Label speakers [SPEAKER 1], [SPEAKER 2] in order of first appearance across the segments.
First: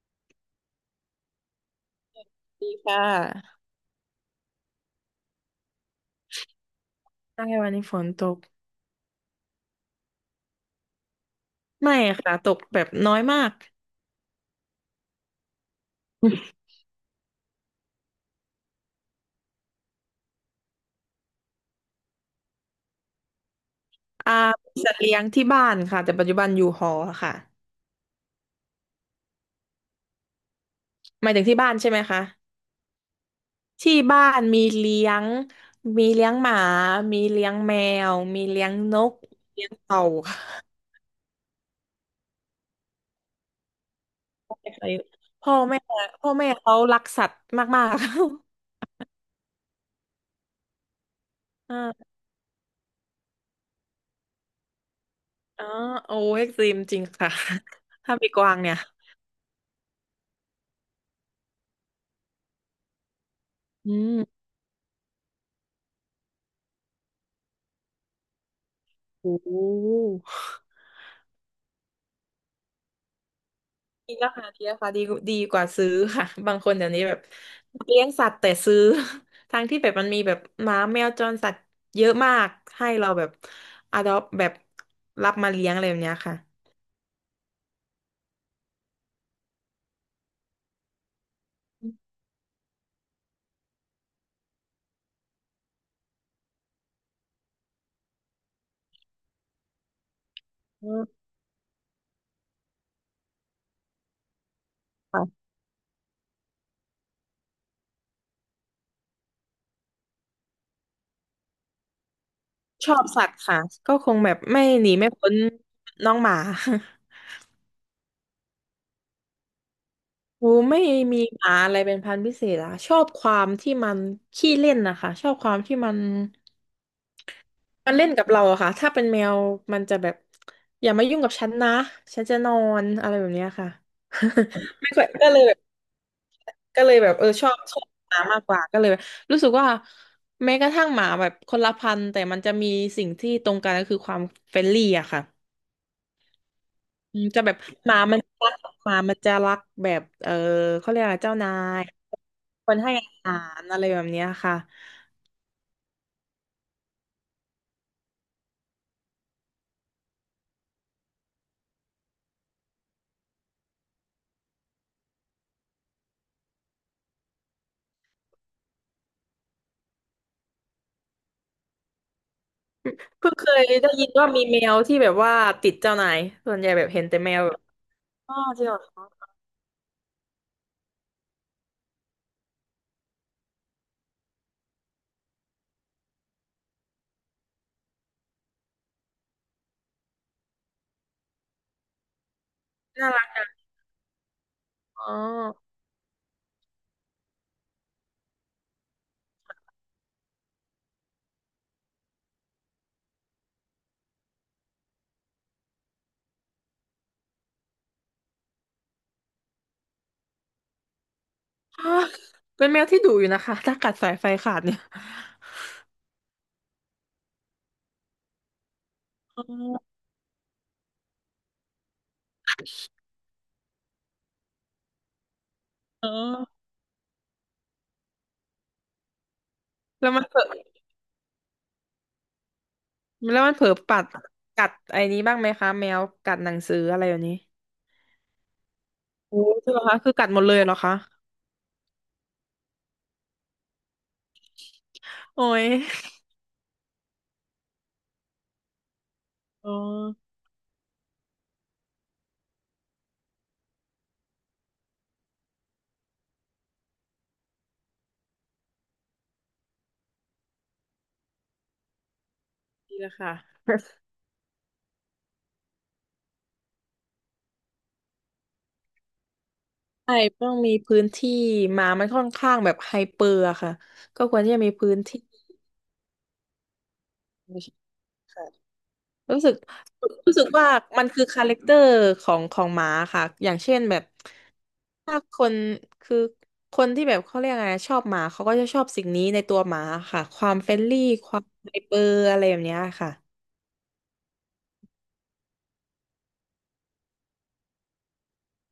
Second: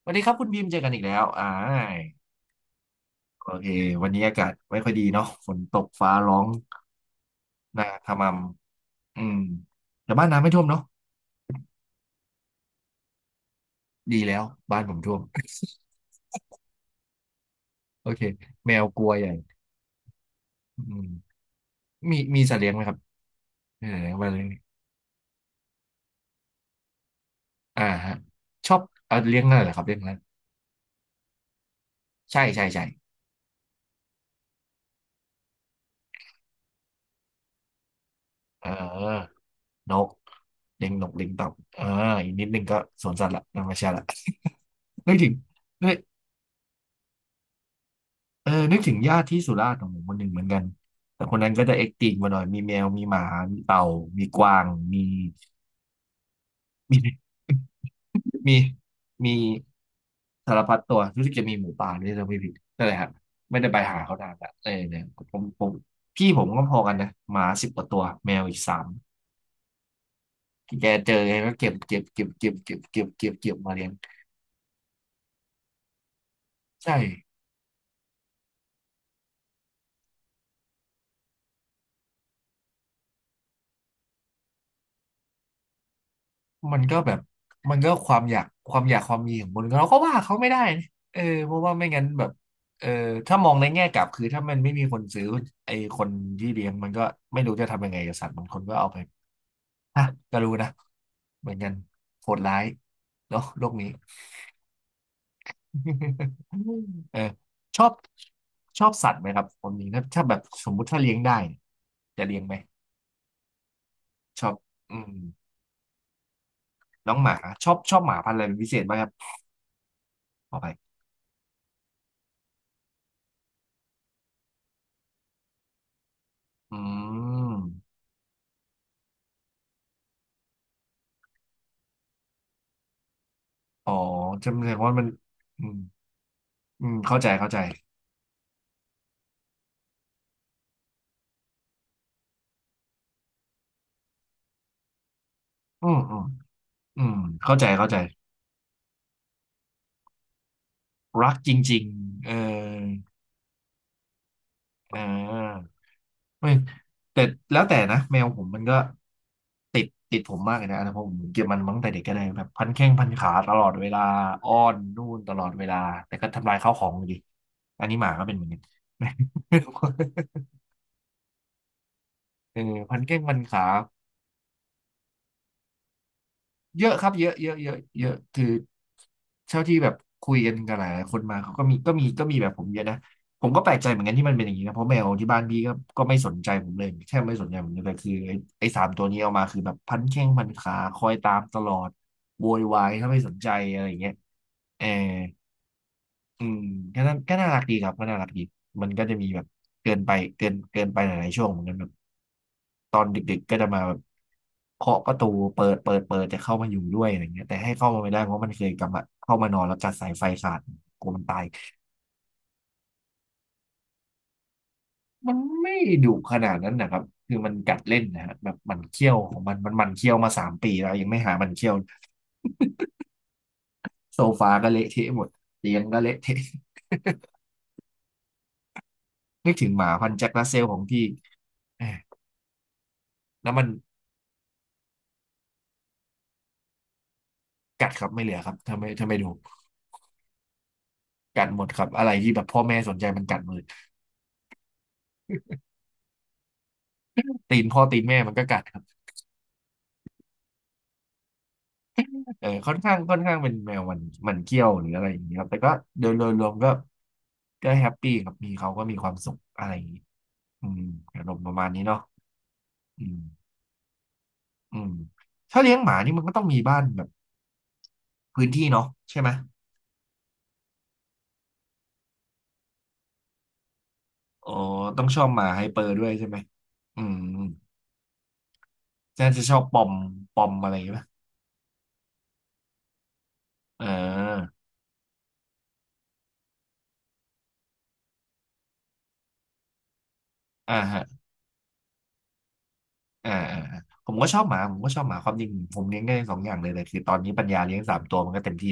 [SPEAKER 1] สวัสดีครับคุณบีมเจอกันอีกแล้ว
[SPEAKER 2] ดีค่
[SPEAKER 1] โอ
[SPEAKER 2] ะ
[SPEAKER 1] เค วันนี้อากาศไม่ค่อยดีเนาะฝนตกฟ้าร้อง
[SPEAKER 2] ใช่วันนี้
[SPEAKER 1] นา
[SPEAKER 2] ฝ
[SPEAKER 1] ข
[SPEAKER 2] นต
[SPEAKER 1] ม
[SPEAKER 2] ก
[SPEAKER 1] ำอืมแต่บ้านน้ำไม่ท่วมเนาะ
[SPEAKER 2] ไม่ค่ะตกแบบน้อยมาก
[SPEAKER 1] ดีแล้ว บ้านผมท่วม โอเค แมวกลัวใหญ่อืมมีสัตว์เลี้ยงไหมครับเออมา
[SPEAKER 2] อ่า
[SPEAKER 1] เลย
[SPEAKER 2] มีสัตว์เลี้ยงที่บ้านค่ะแต่ปัจจุบันอยู่หอค่ะ
[SPEAKER 1] อ่าฮะ ชอบเลี้ยงอะไรเหรอครับเลี้ยงอะไร
[SPEAKER 2] หมายถึงที่บ้านใช่ไหมคะ
[SPEAKER 1] ใช่ใช่ใช่
[SPEAKER 2] ที่บ้านมีเลี้ยงหมามีเลี้ยงแมวมีเลี้
[SPEAKER 1] เอ
[SPEAKER 2] ยงนก
[SPEAKER 1] อ
[SPEAKER 2] เลี้ยง
[SPEAKER 1] น
[SPEAKER 2] เต่า
[SPEAKER 1] ก
[SPEAKER 2] ค่ะ
[SPEAKER 1] เลี้ยงนกเลี้ยงเต่าเอออีกนิดนึงก็สวนสัตว์ละธรรมชาติละ ไม่ถึง
[SPEAKER 2] พ่อแม่พ่อแม่เขารักสัตว์มาก
[SPEAKER 1] เออนึกถึงญาติที่สุราษฎร์ของผมคนหนึ่งเหมือนกัน แต่คนนั้นก็
[SPEAKER 2] ๆ
[SPEAKER 1] จะเอ็กติง
[SPEAKER 2] อ่า
[SPEAKER 1] กว่าหน่อย มีแมว มีหมา มีเต่า มีกวาง มี
[SPEAKER 2] อ๋อโอ้เอ็กซ์ตรีมจริง
[SPEAKER 1] มี
[SPEAKER 2] ค่ะ ถ้ามีกวา
[SPEAKER 1] มี
[SPEAKER 2] งเนี่ย
[SPEAKER 1] มีสารพัดตัวรู้สึกจะมีหมูป่าด้วยถ้าไม่ผิดนั่นแหละครับ ไม่ได้ไป
[SPEAKER 2] อื
[SPEAKER 1] หาเขานาน
[SPEAKER 2] ม
[SPEAKER 1] ละเออเนี่ยผมพี่ผมก็พอกันนะหมาสิบกว่าตัว แมวอีกสาม
[SPEAKER 2] โอ้
[SPEAKER 1] แกเจอไงก็เก็บเก็บเก็บเก็บเก็บเก็บเก็บเก็บมาเลี้ยง
[SPEAKER 2] มีราคาดีดีกว่าซื้อค่ะ บางคนเดี๋ยว
[SPEAKER 1] ใช่
[SPEAKER 2] นี้แบบเลี้ยงสัตว์แต่ซื้อ ทั้งที่แบบมันมีแบบหมาแมวจรสัตว์เยอะมากให้เราแบบอดอปแบบรับมาเลี้ยงอะไรแบบเนี้ยค่ะ
[SPEAKER 1] มันก็แบบมันก็ความอยากความมีของคนเราก็ว่าเขาไม่ได้นะเออเพราะว่าไม่งั้นแบบเออถ้ามองในแง่กลับคือถ้ามันไม่มีคนซื้อไอ้คนที่เลี้ยงมันก็ไม่รู้จะทำยังไงกับสัตว์บางคนก็เอาไปฮะก็รู้นะ
[SPEAKER 2] อืม
[SPEAKER 1] เหมือนกันโหดร้ายเนาะโลกนี้
[SPEAKER 2] ค่ะ
[SPEAKER 1] เออชอบชอบสัตว์ไหมครับคนนี้ถ้าแบบสมมุติถ้าเลี้ยงได้เนี่ยจะเลี้ยงไหม
[SPEAKER 2] ชอบสัตว์ค่ะก็คงแบบ
[SPEAKER 1] ชอบ
[SPEAKER 2] ไม่หนี
[SPEAKER 1] อื
[SPEAKER 2] ไม่
[SPEAKER 1] ม
[SPEAKER 2] พ้นน้องหมา
[SPEAKER 1] น้องห มาชอบชอบหมาพันธุ์อะไรเป็นพิเศษไหมครับ
[SPEAKER 2] โอ้
[SPEAKER 1] ขอไป
[SPEAKER 2] ไม่มีหมาอะไรเป็นพันธุ์พิเศษอะชอบความที่มันขี้เล่นนะคะชอบความที่มัน
[SPEAKER 1] อื
[SPEAKER 2] มั
[SPEAKER 1] ม
[SPEAKER 2] นเล่นกับเราอะค่ะถ้าเป็นแมวมันจะแบบอย่ามายุ่งกับฉันนะฉันจะนอนอะไรแบบเนี้ยค่ะ
[SPEAKER 1] อ๋อจำแสดง
[SPEAKER 2] ไม่
[SPEAKER 1] ว่ามั
[SPEAKER 2] ค่อ
[SPEAKER 1] น
[SPEAKER 2] ยก็เลยแบบ
[SPEAKER 1] อืมอืมเข้าใจ
[SPEAKER 2] ช
[SPEAKER 1] เข้า
[SPEAKER 2] อบ
[SPEAKER 1] ใจ
[SPEAKER 2] หมามากกว่าก็เลยแบบรู้สึกว่าแม้กระทั่งหมาแบบคนละพันธุ์แต่มันจะมีสิ่งที่ตรงกันก็คือความเฟรนลี่อะค่ะ
[SPEAKER 1] อืมอืมอืม
[SPEAKER 2] อืมจะแบ
[SPEAKER 1] เข้า
[SPEAKER 2] บ
[SPEAKER 1] ใจเข้า
[SPEAKER 2] ห
[SPEAKER 1] ใจ
[SPEAKER 2] มามันรักหมามันจะรักแบบเขาเรียกอะไร
[SPEAKER 1] รัก
[SPEAKER 2] เจ้า
[SPEAKER 1] จ
[SPEAKER 2] นา
[SPEAKER 1] ริ
[SPEAKER 2] ย
[SPEAKER 1] งๆเอ
[SPEAKER 2] คน
[SPEAKER 1] อ
[SPEAKER 2] ให้อาหารอะไรแบบเนี้ยค่ะ
[SPEAKER 1] อ่าไม่แต่แล้วแต่นะแมวผมมันก็ติดผมมากเลยนะเพราะผมเก็บมันมาตั้งแต่เด็กก็เลยแบบพันแข้งพันขาตลอดเวลาอ้อนนู่นตลอดเวลาแต่ก็ทำลายข้าวของอยู่ดีอันนี้หมาก็เป็นเหมือนกัน เออพันแข้ง
[SPEAKER 2] เพิ่
[SPEAKER 1] พั
[SPEAKER 2] ง
[SPEAKER 1] น
[SPEAKER 2] เค
[SPEAKER 1] ขา
[SPEAKER 2] ยได้ยินว่ามีแมวที่แบบว่าติดเจ้านายส่วนใหญ่แบ
[SPEAKER 1] เย
[SPEAKER 2] บ
[SPEAKER 1] อะ
[SPEAKER 2] เห็
[SPEAKER 1] ค
[SPEAKER 2] น
[SPEAKER 1] รับ
[SPEAKER 2] แต่
[SPEAKER 1] เย
[SPEAKER 2] แม
[SPEAKER 1] อะ
[SPEAKER 2] ว
[SPEAKER 1] เยอะเยอะเยอะ
[SPEAKER 2] อ๋อ
[SPEAKER 1] คือ
[SPEAKER 2] จริงเหรอ
[SPEAKER 1] เท่าที่แบบคุยกันกับหลายๆคนมาเขาก็มีแบบผมเยอะนะผมก็แปลกใจเหมือนกันที่มันเป็นอย่างนี้นะเพราะแมวที่บ้านพี่ก็ไม่สนใจผมเลยแทบไม่สนใจผมเลยแต่คือไอ้สามตัวนี้เอามาคือแบบพันแข้งพันขาคอยตามตลอดโวยวายถ้า
[SPEAKER 2] น่า
[SPEAKER 1] ไม่
[SPEAKER 2] รั
[SPEAKER 1] สน
[SPEAKER 2] ก
[SPEAKER 1] ใจอะไรอย่างเงี้ยเออ
[SPEAKER 2] อ๋อ
[SPEAKER 1] อืมก็น่ารักดีครับก็น่ารักดีมันก็จะมีแบบเกินไปเกินไปหลายๆช่วงเหมือนกันแบบตอนเด็กๆก็จะมาแบบเคาะประตูเปิดจะเข้ามาอยู่ด้วยอะไรเงี้ยแต่ให้เข้ามาไม่ได้เพราะมันเคยกลับมาเข้ามานอนแล้วกัดสายไฟขาดกลัวมันตาย
[SPEAKER 2] อ้าวเป็นแมวที่ดุอยู่นะคะถ้ากัดสายไฟขาดเนี่ย
[SPEAKER 1] มันไม่ดุขนาดนั้นนะครับคือมันกัดเล่นนะฮะแบบหมันเคี้ยวของ
[SPEAKER 2] อ๋
[SPEAKER 1] มันมันหมัน
[SPEAKER 2] อ
[SPEAKER 1] เคี้ยวมาสามปีแล้วยังไม่หาหมันเคี้ยวโซฟาก็เละเทะหมดเตียงก็
[SPEAKER 2] เอ
[SPEAKER 1] เละเทะ
[SPEAKER 2] อ
[SPEAKER 1] นึกถึงหมาพั
[SPEAKER 2] แล้ว
[SPEAKER 1] นธุ์
[SPEAKER 2] มัน
[SPEAKER 1] แจ็ค
[SPEAKER 2] เผลอ
[SPEAKER 1] รัสเซลของพี่แหม
[SPEAKER 2] แล้ว
[SPEAKER 1] แล้
[SPEAKER 2] มั
[SPEAKER 1] ว
[SPEAKER 2] นเผ
[SPEAKER 1] มั
[SPEAKER 2] ล
[SPEAKER 1] น
[SPEAKER 2] อปัดกัดไอ้นี้บ้างไหมคะแมวกัดหนังสืออะไรอย่างนี้
[SPEAKER 1] กัดครับไม่เหลือครับถ้าไม่ดู
[SPEAKER 2] โอ้ใช่เหรอคะคือกัดหมดเลยเหรอคะ
[SPEAKER 1] กัดหมดครับอะไรที่แบบพ่อแม่สนใจมันกัดหมดเลย
[SPEAKER 2] โอ้ย
[SPEAKER 1] ตีนพ่อตีนแม่มันก็กัดครับ
[SPEAKER 2] อ๋อ
[SPEAKER 1] เออค่อนข้างเป็นแมวมันมันเกี้ยวหรืออะไรอย่างเงี้ยครับแต่ก็โดยรวมก็ก็แฮปปี้ครับมีเขาก็มีความสุขอะไรอย่างงี้อืมอารมณ์ประมาณนี้เนาะ
[SPEAKER 2] ดี
[SPEAKER 1] อื
[SPEAKER 2] ละ
[SPEAKER 1] ม
[SPEAKER 2] ค่ะ
[SPEAKER 1] อืมถ้าเลี้ยงหมานี่มันก็ต้องมีบ้านแบบพื้นที่เนาะใช่ไหม
[SPEAKER 2] ใช่ต้องมีพื้นที่หมามันค่อนข้างแบบไฮเปอร์อะค่ะก็ควร
[SPEAKER 1] อ๋อ
[SPEAKER 2] ที่จะมีพื้น
[SPEAKER 1] ต้องช
[SPEAKER 2] ที่
[SPEAKER 1] อบหมาไฮเปอร์ด้วยใช่ไหมอืม
[SPEAKER 2] ค่ะ
[SPEAKER 1] น่า
[SPEAKER 2] รู้
[SPEAKER 1] จะ
[SPEAKER 2] สึ
[SPEAKER 1] ช
[SPEAKER 2] ก
[SPEAKER 1] อบปอม
[SPEAKER 2] รู้
[SPEAKER 1] ป
[SPEAKER 2] สึ
[SPEAKER 1] อ
[SPEAKER 2] ก
[SPEAKER 1] มอะ
[SPEAKER 2] ว่า
[SPEAKER 1] ไรอย่างเงี้ย
[SPEAKER 2] มั
[SPEAKER 1] ป่ะ
[SPEAKER 2] นคือคาแรคเตอร์ของหมาค่ะอย่างเช่
[SPEAKER 1] เ
[SPEAKER 2] นแบบ
[SPEAKER 1] ออ
[SPEAKER 2] ถ้าคนคือคนที่แบบเขาเรียกอะไงชอบหมาเขาก็จะชอบสิ่งนี้ในตัวหมาค่ะความเฟร
[SPEAKER 1] อ่า
[SPEAKER 2] นลี่
[SPEAKER 1] ฮะ
[SPEAKER 2] ความไฮเปอร์อะไรแบบเนี้ยค่ะ
[SPEAKER 1] อ่าอ่าอ่าผมก็ชอบหมาผมก็ชอบหมาความจริงผมเลี้ยงได้สองอย่างเลยแต่คือตอนนี้ปัญญาเลี้ยงสามตัวมันก็เต็มที่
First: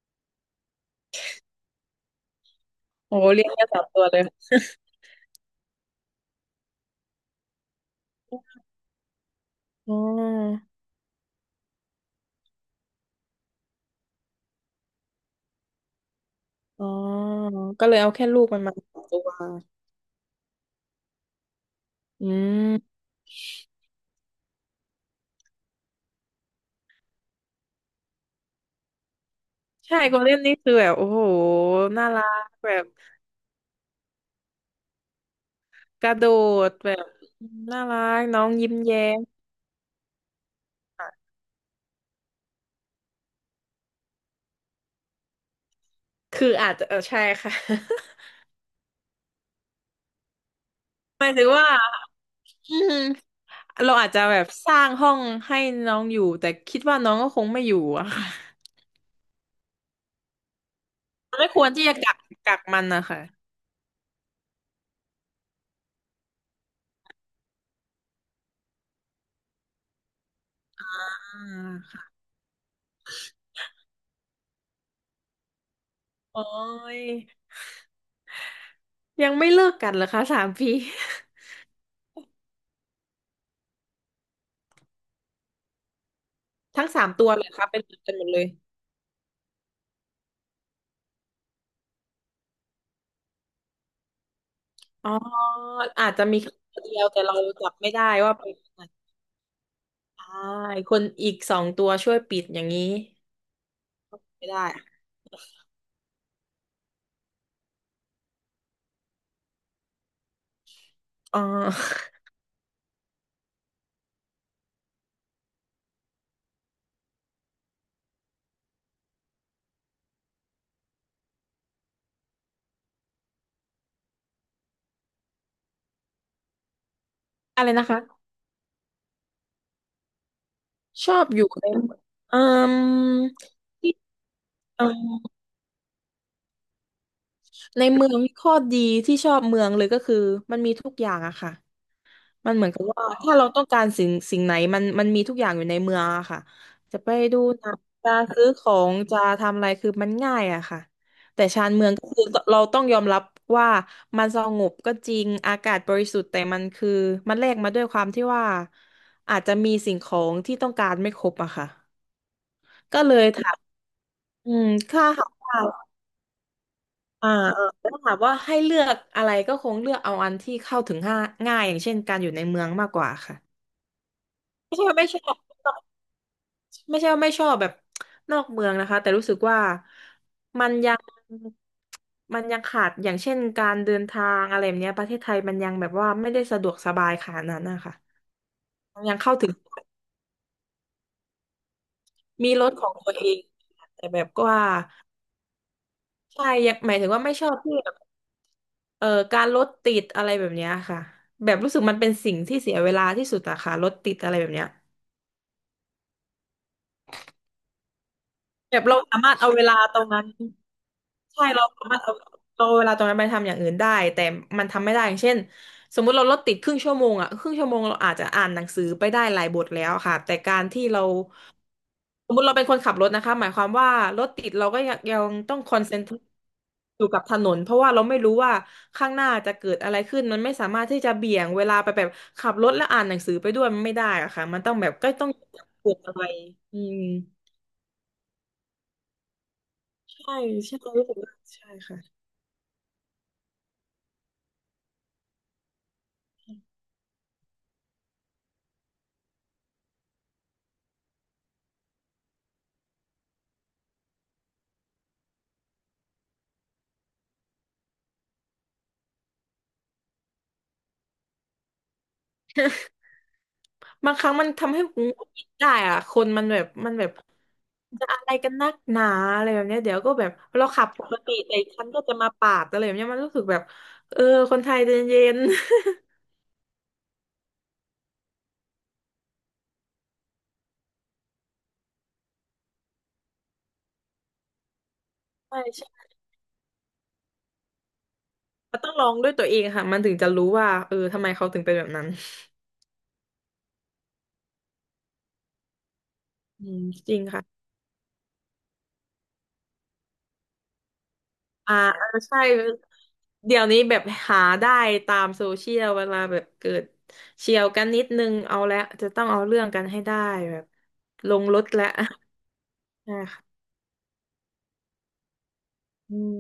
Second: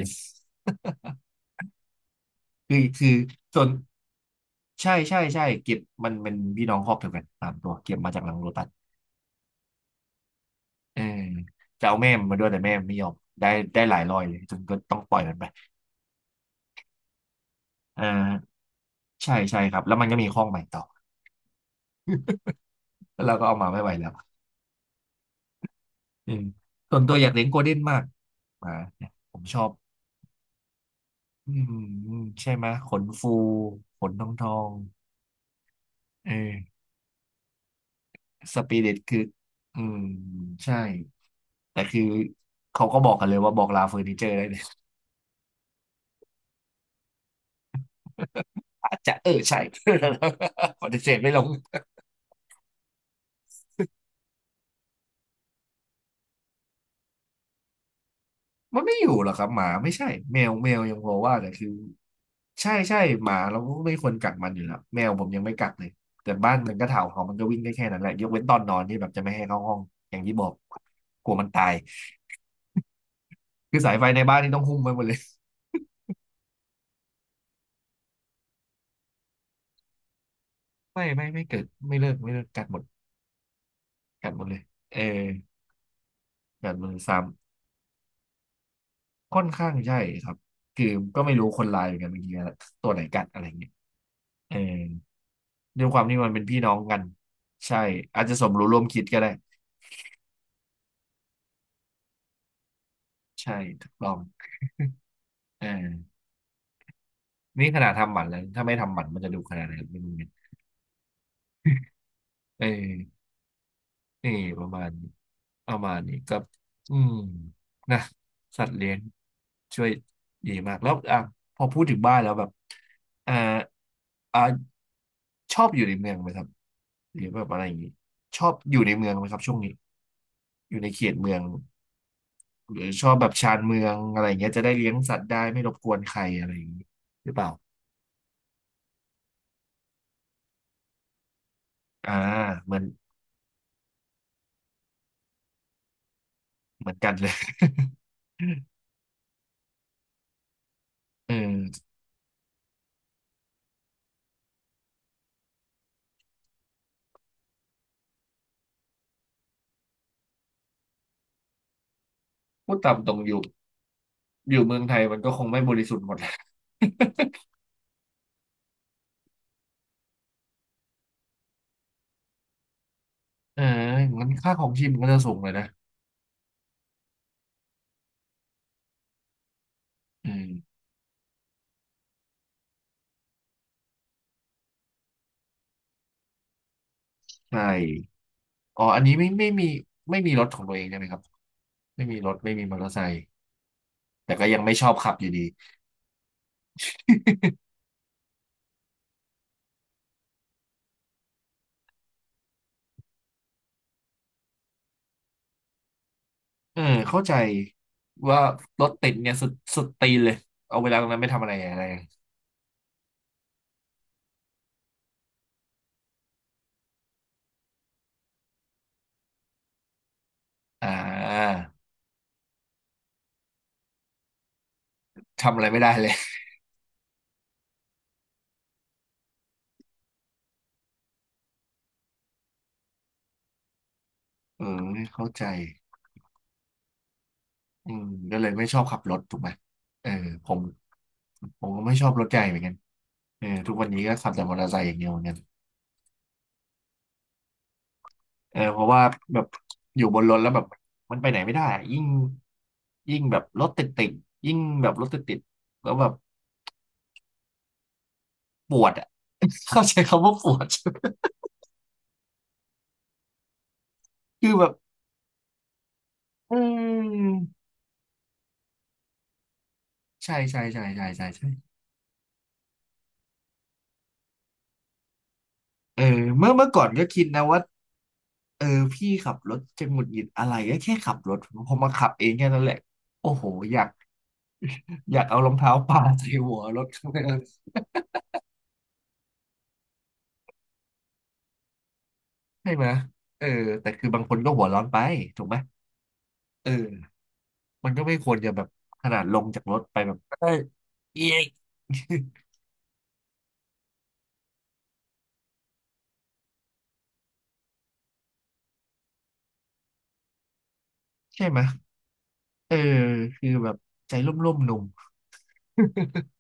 [SPEAKER 1] คือคื
[SPEAKER 2] โอ้
[SPEAKER 1] อ
[SPEAKER 2] เลียง
[SPEAKER 1] ส่
[SPEAKER 2] แค่
[SPEAKER 1] วน
[SPEAKER 2] สามตัวเลย
[SPEAKER 1] ใช่ใช่ใช่เก็บมันเป็นพี่น้องครอบเดียวกันสามตัวเก็บมาจากหลังโลตัส
[SPEAKER 2] อ๋อ
[SPEAKER 1] เออจะเอาแม่มันมาด้วยแต่แม่มันไม่ยอมได้ได้หลายร้อยเลยจนก็ต้องปล่อยมันไป
[SPEAKER 2] อ๋อก็เล
[SPEAKER 1] อ
[SPEAKER 2] ยเอาแค่ลูก
[SPEAKER 1] ่า
[SPEAKER 2] มันมาสองตัว
[SPEAKER 1] ใช่ใช่ครับแล้วมันก็มีข้องใหม่ต่อ
[SPEAKER 2] อืม
[SPEAKER 1] แล้วเราก็เอามาไม่ไหวแล้วอืมส่วนตัวอยากเลี้ยงโกลเด้นมากหมาเนี่ยผมชอบ
[SPEAKER 2] ใช่โกลเด้นนี่คือแบบโอ้โห
[SPEAKER 1] อืม
[SPEAKER 2] น่ารัก
[SPEAKER 1] ใช่ไหม
[SPEAKER 2] แบบ
[SPEAKER 1] ขนฟูขนทองทอง
[SPEAKER 2] กระโด
[SPEAKER 1] เอ
[SPEAKER 2] ด
[SPEAKER 1] อ
[SPEAKER 2] แบบน่ารักน้อง
[SPEAKER 1] ส
[SPEAKER 2] ยิ้ม
[SPEAKER 1] ปิริต
[SPEAKER 2] แย้
[SPEAKER 1] คือ
[SPEAKER 2] ม
[SPEAKER 1] อืมใช่แต่คือเขาก็บอกกันเลยว่าบอกลาเฟอร์นิเจอร์ได้เลย
[SPEAKER 2] คืออาจจะใช่ค่ะ
[SPEAKER 1] อาจจะเออใช่ ปฏิเสธ
[SPEAKER 2] หมา
[SPEAKER 1] ไม่
[SPEAKER 2] ย
[SPEAKER 1] ล
[SPEAKER 2] ถึ
[SPEAKER 1] ง
[SPEAKER 2] งว่าอืม เราอาจจะแบบสร้างห้องให้น้องอยู่แต่คิดว่าน้องก็คงไม่อยู่อะค่ะ
[SPEAKER 1] มันไม่อยู่หรอกครับหมาไม่ใช่แมวยังพอว่าแต่
[SPEAKER 2] ไม่คว
[SPEAKER 1] คือ
[SPEAKER 2] รที่จะกัก
[SPEAKER 1] ใช่
[SPEAKER 2] มัน
[SPEAKER 1] ใช่
[SPEAKER 2] นะคะ
[SPEAKER 1] หมาเราก็ไม่ควรกัดมันอยู่แล้วแมวผมยังไม่กัดเลยแต่บ้านมันก็เถ่าเขามันก็วิ่งได้แค่นั้นแหละยกเว้นตอนนอนที่แบบจะไม่ให้เข้าห้องอย่างที่บอกกลัว
[SPEAKER 2] อ่า
[SPEAKER 1] มันตาย
[SPEAKER 2] ค่ะ
[SPEAKER 1] คือสายไฟในบ้านนี่ต้องหุ้มไว้หมดเลย
[SPEAKER 2] โอ้ยยังไม่เลิกกันเหรอคะสามปี
[SPEAKER 1] ไม่เกิดไม่เลิกกัดหมดกัดหมดเลยเออกัด หม
[SPEAKER 2] ทั้ง
[SPEAKER 1] ด
[SPEAKER 2] สาม
[SPEAKER 1] สาม
[SPEAKER 2] ตัวเลยคะเป็นเหมือนกันหมดเลย
[SPEAKER 1] ค่อนข้างใช่ครับคือก็ไม่รู้คนลายเหมือนกันบางทีตัวไหนกัดอะไรเงี้ยเออ
[SPEAKER 2] อ๋อ
[SPEAKER 1] ด้วยความ
[SPEAKER 2] อาจ
[SPEAKER 1] ที่
[SPEAKER 2] จะ
[SPEAKER 1] มัน
[SPEAKER 2] มี
[SPEAKER 1] เป็น
[SPEAKER 2] ค่
[SPEAKER 1] พี่น้อง
[SPEAKER 2] ตัวเดี
[SPEAKER 1] กัน
[SPEAKER 2] ยวแต่เราจับ
[SPEAKER 1] ใช่
[SPEAKER 2] ไม่ได้
[SPEAKER 1] อาจ
[SPEAKER 2] ว่า
[SPEAKER 1] จะส
[SPEAKER 2] เป็
[SPEAKER 1] ม
[SPEAKER 2] นข
[SPEAKER 1] รู้ร่วม
[SPEAKER 2] นาด
[SPEAKER 1] คิดก็ได้
[SPEAKER 2] ใช่คนอีกสองตัวช่วยปิดอย่างนี้
[SPEAKER 1] ใช่ถูกต้อง
[SPEAKER 2] ไม่ได้อะ
[SPEAKER 1] เออนี่ขนาดทำหมันแล้วถ้าไม่ทำหมันมันจะดูขนาดไหนไม่รู้เนี่ย
[SPEAKER 2] อ๋อ
[SPEAKER 1] เออนี่ประมาณนี้ประมาณนี้ก็อืมนะสัตว์เลี้ยง ช่วยดีมากแล้วอ่ะพอพูดถึงบ้านแล้วแบบอ่าอ่าชอบอยู่ในเมืองไหมครับหรือแบบอะไร
[SPEAKER 2] อะไร
[SPEAKER 1] อย่าง
[SPEAKER 2] นะ
[SPEAKER 1] นี้
[SPEAKER 2] คะ
[SPEAKER 1] ชอบอยู่ในเมืองไหมครับช่วงนี้อยู่ในเข
[SPEAKER 2] ช
[SPEAKER 1] ต
[SPEAKER 2] อบ
[SPEAKER 1] เมือ
[SPEAKER 2] อ
[SPEAKER 1] ง
[SPEAKER 2] ยู่ในเอ่
[SPEAKER 1] ห
[SPEAKER 2] ม
[SPEAKER 1] รือชอบแบบชานเมือ
[SPEAKER 2] ที่
[SPEAKER 1] งอะไรอย่างเงี้ยจะได้
[SPEAKER 2] เอ่
[SPEAKER 1] เลี้ยง
[SPEAKER 2] อ
[SPEAKER 1] สัตว์ได้ไม่รบกวนใครอะไรอย่างนี้หรือเปล่า
[SPEAKER 2] ในเมืองข้อดีที่ชอบเมืองเลยก็คือมันมีทุกอย่างอะค่ะ
[SPEAKER 1] อ่า
[SPEAKER 2] มันเหมือ
[SPEAKER 1] เห
[SPEAKER 2] น
[SPEAKER 1] มื
[SPEAKER 2] กั
[SPEAKER 1] อน
[SPEAKER 2] บว่าถ้าเราต้องการสิ่งไหนมันมีทุกอย่างอยู่ในเมืองอะค่ะ
[SPEAKER 1] เหมือ
[SPEAKER 2] จะ
[SPEAKER 1] นกั
[SPEAKER 2] ไป
[SPEAKER 1] นเลย
[SPEAKER 2] ดูหนังจะซื้อขอ งจะทำอะไรคือมันง่ายอะค่ะ
[SPEAKER 1] เอ
[SPEAKER 2] แต่ชานเมือ
[SPEAKER 1] อ
[SPEAKER 2] งก็คือเราต้องยอมรับว่ามันสงบก็จริงอากาศบริสุทธิ์แต่มันคือมันแลกมาด้วยความที่ว่าอาจจะมีสิ่งของที่ต้องการไม่ครบอะค่ะ
[SPEAKER 1] พูดตาม
[SPEAKER 2] ก็
[SPEAKER 1] ต
[SPEAKER 2] เล
[SPEAKER 1] รง
[SPEAKER 2] ย
[SPEAKER 1] อยู่
[SPEAKER 2] ถามอื
[SPEAKER 1] อยู่
[SPEAKER 2] ม
[SPEAKER 1] เมืองไทย
[SPEAKER 2] ค่า
[SPEAKER 1] มัน
[SPEAKER 2] หา
[SPEAKER 1] ก็คงไม่บริสุทธิ์หมดแหละ
[SPEAKER 2] อ่าแล้วถามว่าให้เลือกอะไรก็คงเลือกเอาอันที่เข้าถึงง่ายอย่างเช่นการอยู่ในเมืองมากกว่าค่ะ
[SPEAKER 1] เอองั้นค่าของ
[SPEAKER 2] ไม่
[SPEAKER 1] ชี
[SPEAKER 2] ใช่
[SPEAKER 1] พ
[SPEAKER 2] ว่า
[SPEAKER 1] มัน
[SPEAKER 2] ไม่
[SPEAKER 1] ก็
[SPEAKER 2] ช
[SPEAKER 1] จะ
[SPEAKER 2] อ
[SPEAKER 1] สู
[SPEAKER 2] บ
[SPEAKER 1] งเลยนะ
[SPEAKER 2] ไม่ใช่ว่าไม่ชอบแบบนอกเมืองนะคะแต่รู้สึกว่า
[SPEAKER 1] อืม
[SPEAKER 2] มันยังขาดอย่างเช่นการเดินทางอะไรแบบเนี้ยประเทศไทยมันยังแบบว่าไม่ได้สะดวกสบายขนาดนั้
[SPEAKER 1] ใช่
[SPEAKER 2] นนะคะ
[SPEAKER 1] อ๋ออันนี้
[SPEAKER 2] ยัง
[SPEAKER 1] ไม่
[SPEAKER 2] เข้า
[SPEAKER 1] ไม่
[SPEAKER 2] ถึง
[SPEAKER 1] มีไม่มีรถของตัวเองใช่ไหมครับไม่มีรถ
[SPEAKER 2] มี
[SPEAKER 1] ไม่มี
[SPEAKER 2] รถ
[SPEAKER 1] มอ
[SPEAKER 2] ข
[SPEAKER 1] เตอ
[SPEAKER 2] อง
[SPEAKER 1] ร์ไซ
[SPEAKER 2] ตัว
[SPEAKER 1] ค์
[SPEAKER 2] เองแต่แบบ
[SPEAKER 1] แต่ก็
[SPEAKER 2] ว่า
[SPEAKER 1] ยังไม่ชอบขับอยู่ดี
[SPEAKER 2] ใช่ยังหมายถึงว่าไม่ชอบที่แบบ เอ่อการรถติดอะไรแบบเนี้ยค่ะแบบรู้สึกมันเป็นสิ่งที่เสียเวลาที่สุดอะค่ะรถติดอะไรแบบเนี้ย
[SPEAKER 1] เออเข้าใจว่า
[SPEAKER 2] แบ
[SPEAKER 1] ร
[SPEAKER 2] บ
[SPEAKER 1] ถ
[SPEAKER 2] เรา
[SPEAKER 1] ติด
[SPEAKER 2] สามา
[SPEAKER 1] เนี่ย
[SPEAKER 2] รถ
[SPEAKER 1] สุ
[SPEAKER 2] เอา
[SPEAKER 1] ด
[SPEAKER 2] เวลา
[SPEAKER 1] สุด
[SPEAKER 2] ตรง
[SPEAKER 1] ตีน
[SPEAKER 2] นั้น
[SPEAKER 1] เลยเอาเวลาตรงนั้นไม่ทำ
[SPEAKER 2] ใช่
[SPEAKER 1] อะไร
[SPEAKER 2] เรา
[SPEAKER 1] อะไร
[SPEAKER 2] สามารถเอาเอาเวลาตรงนั้นไปทำอย่างอื่นได้แต่มันทำไม่ได้อย่างเช่นสมมุติเรารถติดครึ่งชั่วโมงอ่ะครึ่งชั่วโมงเราอาจจะอ่านหนังสือไปได้หลายบทแล้วค่ะแต่การที่
[SPEAKER 1] อ่
[SPEAKER 2] เรา
[SPEAKER 1] า
[SPEAKER 2] สมมุติเราเป็นคนขับรถนะคะหมายความว่ารถติดเราก็ยัง
[SPEAKER 1] ทำ
[SPEAKER 2] ต้อ
[SPEAKER 1] อะ
[SPEAKER 2] ง
[SPEAKER 1] ไร
[SPEAKER 2] คอ
[SPEAKER 1] ไม่
[SPEAKER 2] น
[SPEAKER 1] ได้
[SPEAKER 2] เซน
[SPEAKER 1] เล
[SPEAKER 2] เท
[SPEAKER 1] ย
[SPEAKER 2] รตอยู่กับถนนเพราะว่าเราไม่รู้ว่าข้างหน้าจะเกิดอะไรขึ้นมันไม่สามารถที่จะเบี่ยงเวลาไปแบบขับรถและอ่านหนังสือไปด้วยมันไม่ได้อะค่ะมัน
[SPEAKER 1] เอ
[SPEAKER 2] ต้องแบบ
[SPEAKER 1] อ
[SPEAKER 2] ก็ต้
[SPEAKER 1] เข้า
[SPEAKER 2] องเ
[SPEAKER 1] ใจ
[SPEAKER 2] กิดอะไรอืม
[SPEAKER 1] อืมก็เลยไม่ชอบขับรถถูกไหมเออ
[SPEAKER 2] ใช่
[SPEAKER 1] ผม
[SPEAKER 2] ใช่รู้สึกว่า
[SPEAKER 1] ผ
[SPEAKER 2] ใช่
[SPEAKER 1] มก็ไม่
[SPEAKER 2] ค่ะ
[SPEAKER 1] ชอบรถใหญ่เหมือนกันเออทุกวันนี้ก็ขับแต่มอเตอร์ไซค์อย่างเดียวเหมือนกัน เออเพราะว่าแบบอยู่บนรถแล้วแบบมันไปไหนไม่ได้อะยิ่งแบบรถติดยิ่งแบบรถติดติดแล้วแบบปวดอ่ะ เข้าใจคำว่าปวด
[SPEAKER 2] บางครั้ง มั
[SPEAKER 1] คื
[SPEAKER 2] น
[SPEAKER 1] อแบบ
[SPEAKER 2] ทำให้ผมหงุดหงิดได้อ่ะคนมัน
[SPEAKER 1] อื
[SPEAKER 2] แบบ
[SPEAKER 1] ม
[SPEAKER 2] จะอะไรกันนักหนาอะไรแบบเนี้ยเดี๋ยวก็แบบ
[SPEAKER 1] ใช่ใช่
[SPEAKER 2] เรา
[SPEAKER 1] ใช่
[SPEAKER 2] ขับป
[SPEAKER 1] ใช่
[SPEAKER 2] ก
[SPEAKER 1] ใช่
[SPEAKER 2] ติ
[SPEAKER 1] ใช่
[SPEAKER 2] แต่อีกคันก็จะมาปาดอะไรแบบเนี้ยมันรู้สึกแบบเออคนไทยใจเย็น
[SPEAKER 1] เออเมื่อก่อนก็คิดนะว่าเออพี่ขับรถจะหงุดหงิดอะไรก็แค่ขับรถพอมาขับเองแค่นั้นแหละโอ้โหอยากอยากเอารอง
[SPEAKER 2] ใช่
[SPEAKER 1] เท้าปา
[SPEAKER 2] ใช่
[SPEAKER 1] ใส่หัวรถข้างหน้า
[SPEAKER 2] มันต้องลองด้วยตัวเองค่ะมันถึงจะรู้ว่าเออทำไมเขาถึงเป็นแบบนั้น
[SPEAKER 1] ใช่ไหมเออแต่คือบางคนก็หัวร้อนไปถูกไหม
[SPEAKER 2] อืม
[SPEAKER 1] เออ
[SPEAKER 2] จริงค่ะ
[SPEAKER 1] มันก็ไม่ควรจะแบบขนาดลงจากรถไปแบบเอ้ยเอี๊ยะ
[SPEAKER 2] อ่าเออใช่เดี๋ยวนี้แบบหาได้ตามโซเชียลเวลาแบบเกิดเฉี่ยวกันนิดนึงเอาแล้วจะต้องเอาเรื่องกันให้ได้แบบล ง
[SPEAKER 1] ใช่
[SPEAKER 2] ร
[SPEAKER 1] ไหม
[SPEAKER 2] ถแล้ว
[SPEAKER 1] เออ
[SPEAKER 2] ใช่ค่ะ
[SPEAKER 1] คือแบบใจร่มๆหนุ่ม
[SPEAKER 2] อืม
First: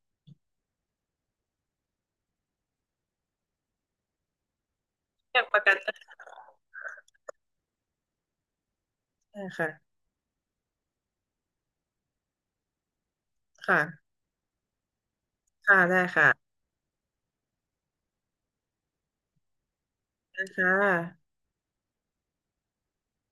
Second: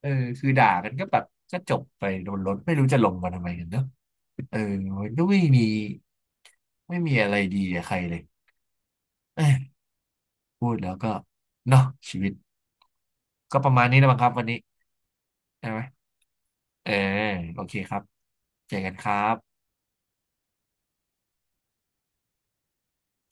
[SPEAKER 1] เออคือด่ากันก็แบบก็จบไปโดนรถไม่รู้จะลงมาทำไมกันเนอะเออมันก็ไม่
[SPEAKER 2] เรื่องป
[SPEAKER 1] มี
[SPEAKER 2] ระกัน
[SPEAKER 1] ไม่มีอะไรดีกับใครเลยเอ้
[SPEAKER 2] ได้
[SPEAKER 1] ย
[SPEAKER 2] ค่ะ
[SPEAKER 1] พูดแล้วก็เนาะชีวิตก็ประมาณนี้แล้ว
[SPEAKER 2] ค่ะ
[SPEAKER 1] มั้งครับวันนี้ใช่ไห
[SPEAKER 2] ค่ะ
[SPEAKER 1] ม
[SPEAKER 2] ได้ค่ะ
[SPEAKER 1] เออโอเคครับเจอกันครับ
[SPEAKER 2] นะคะ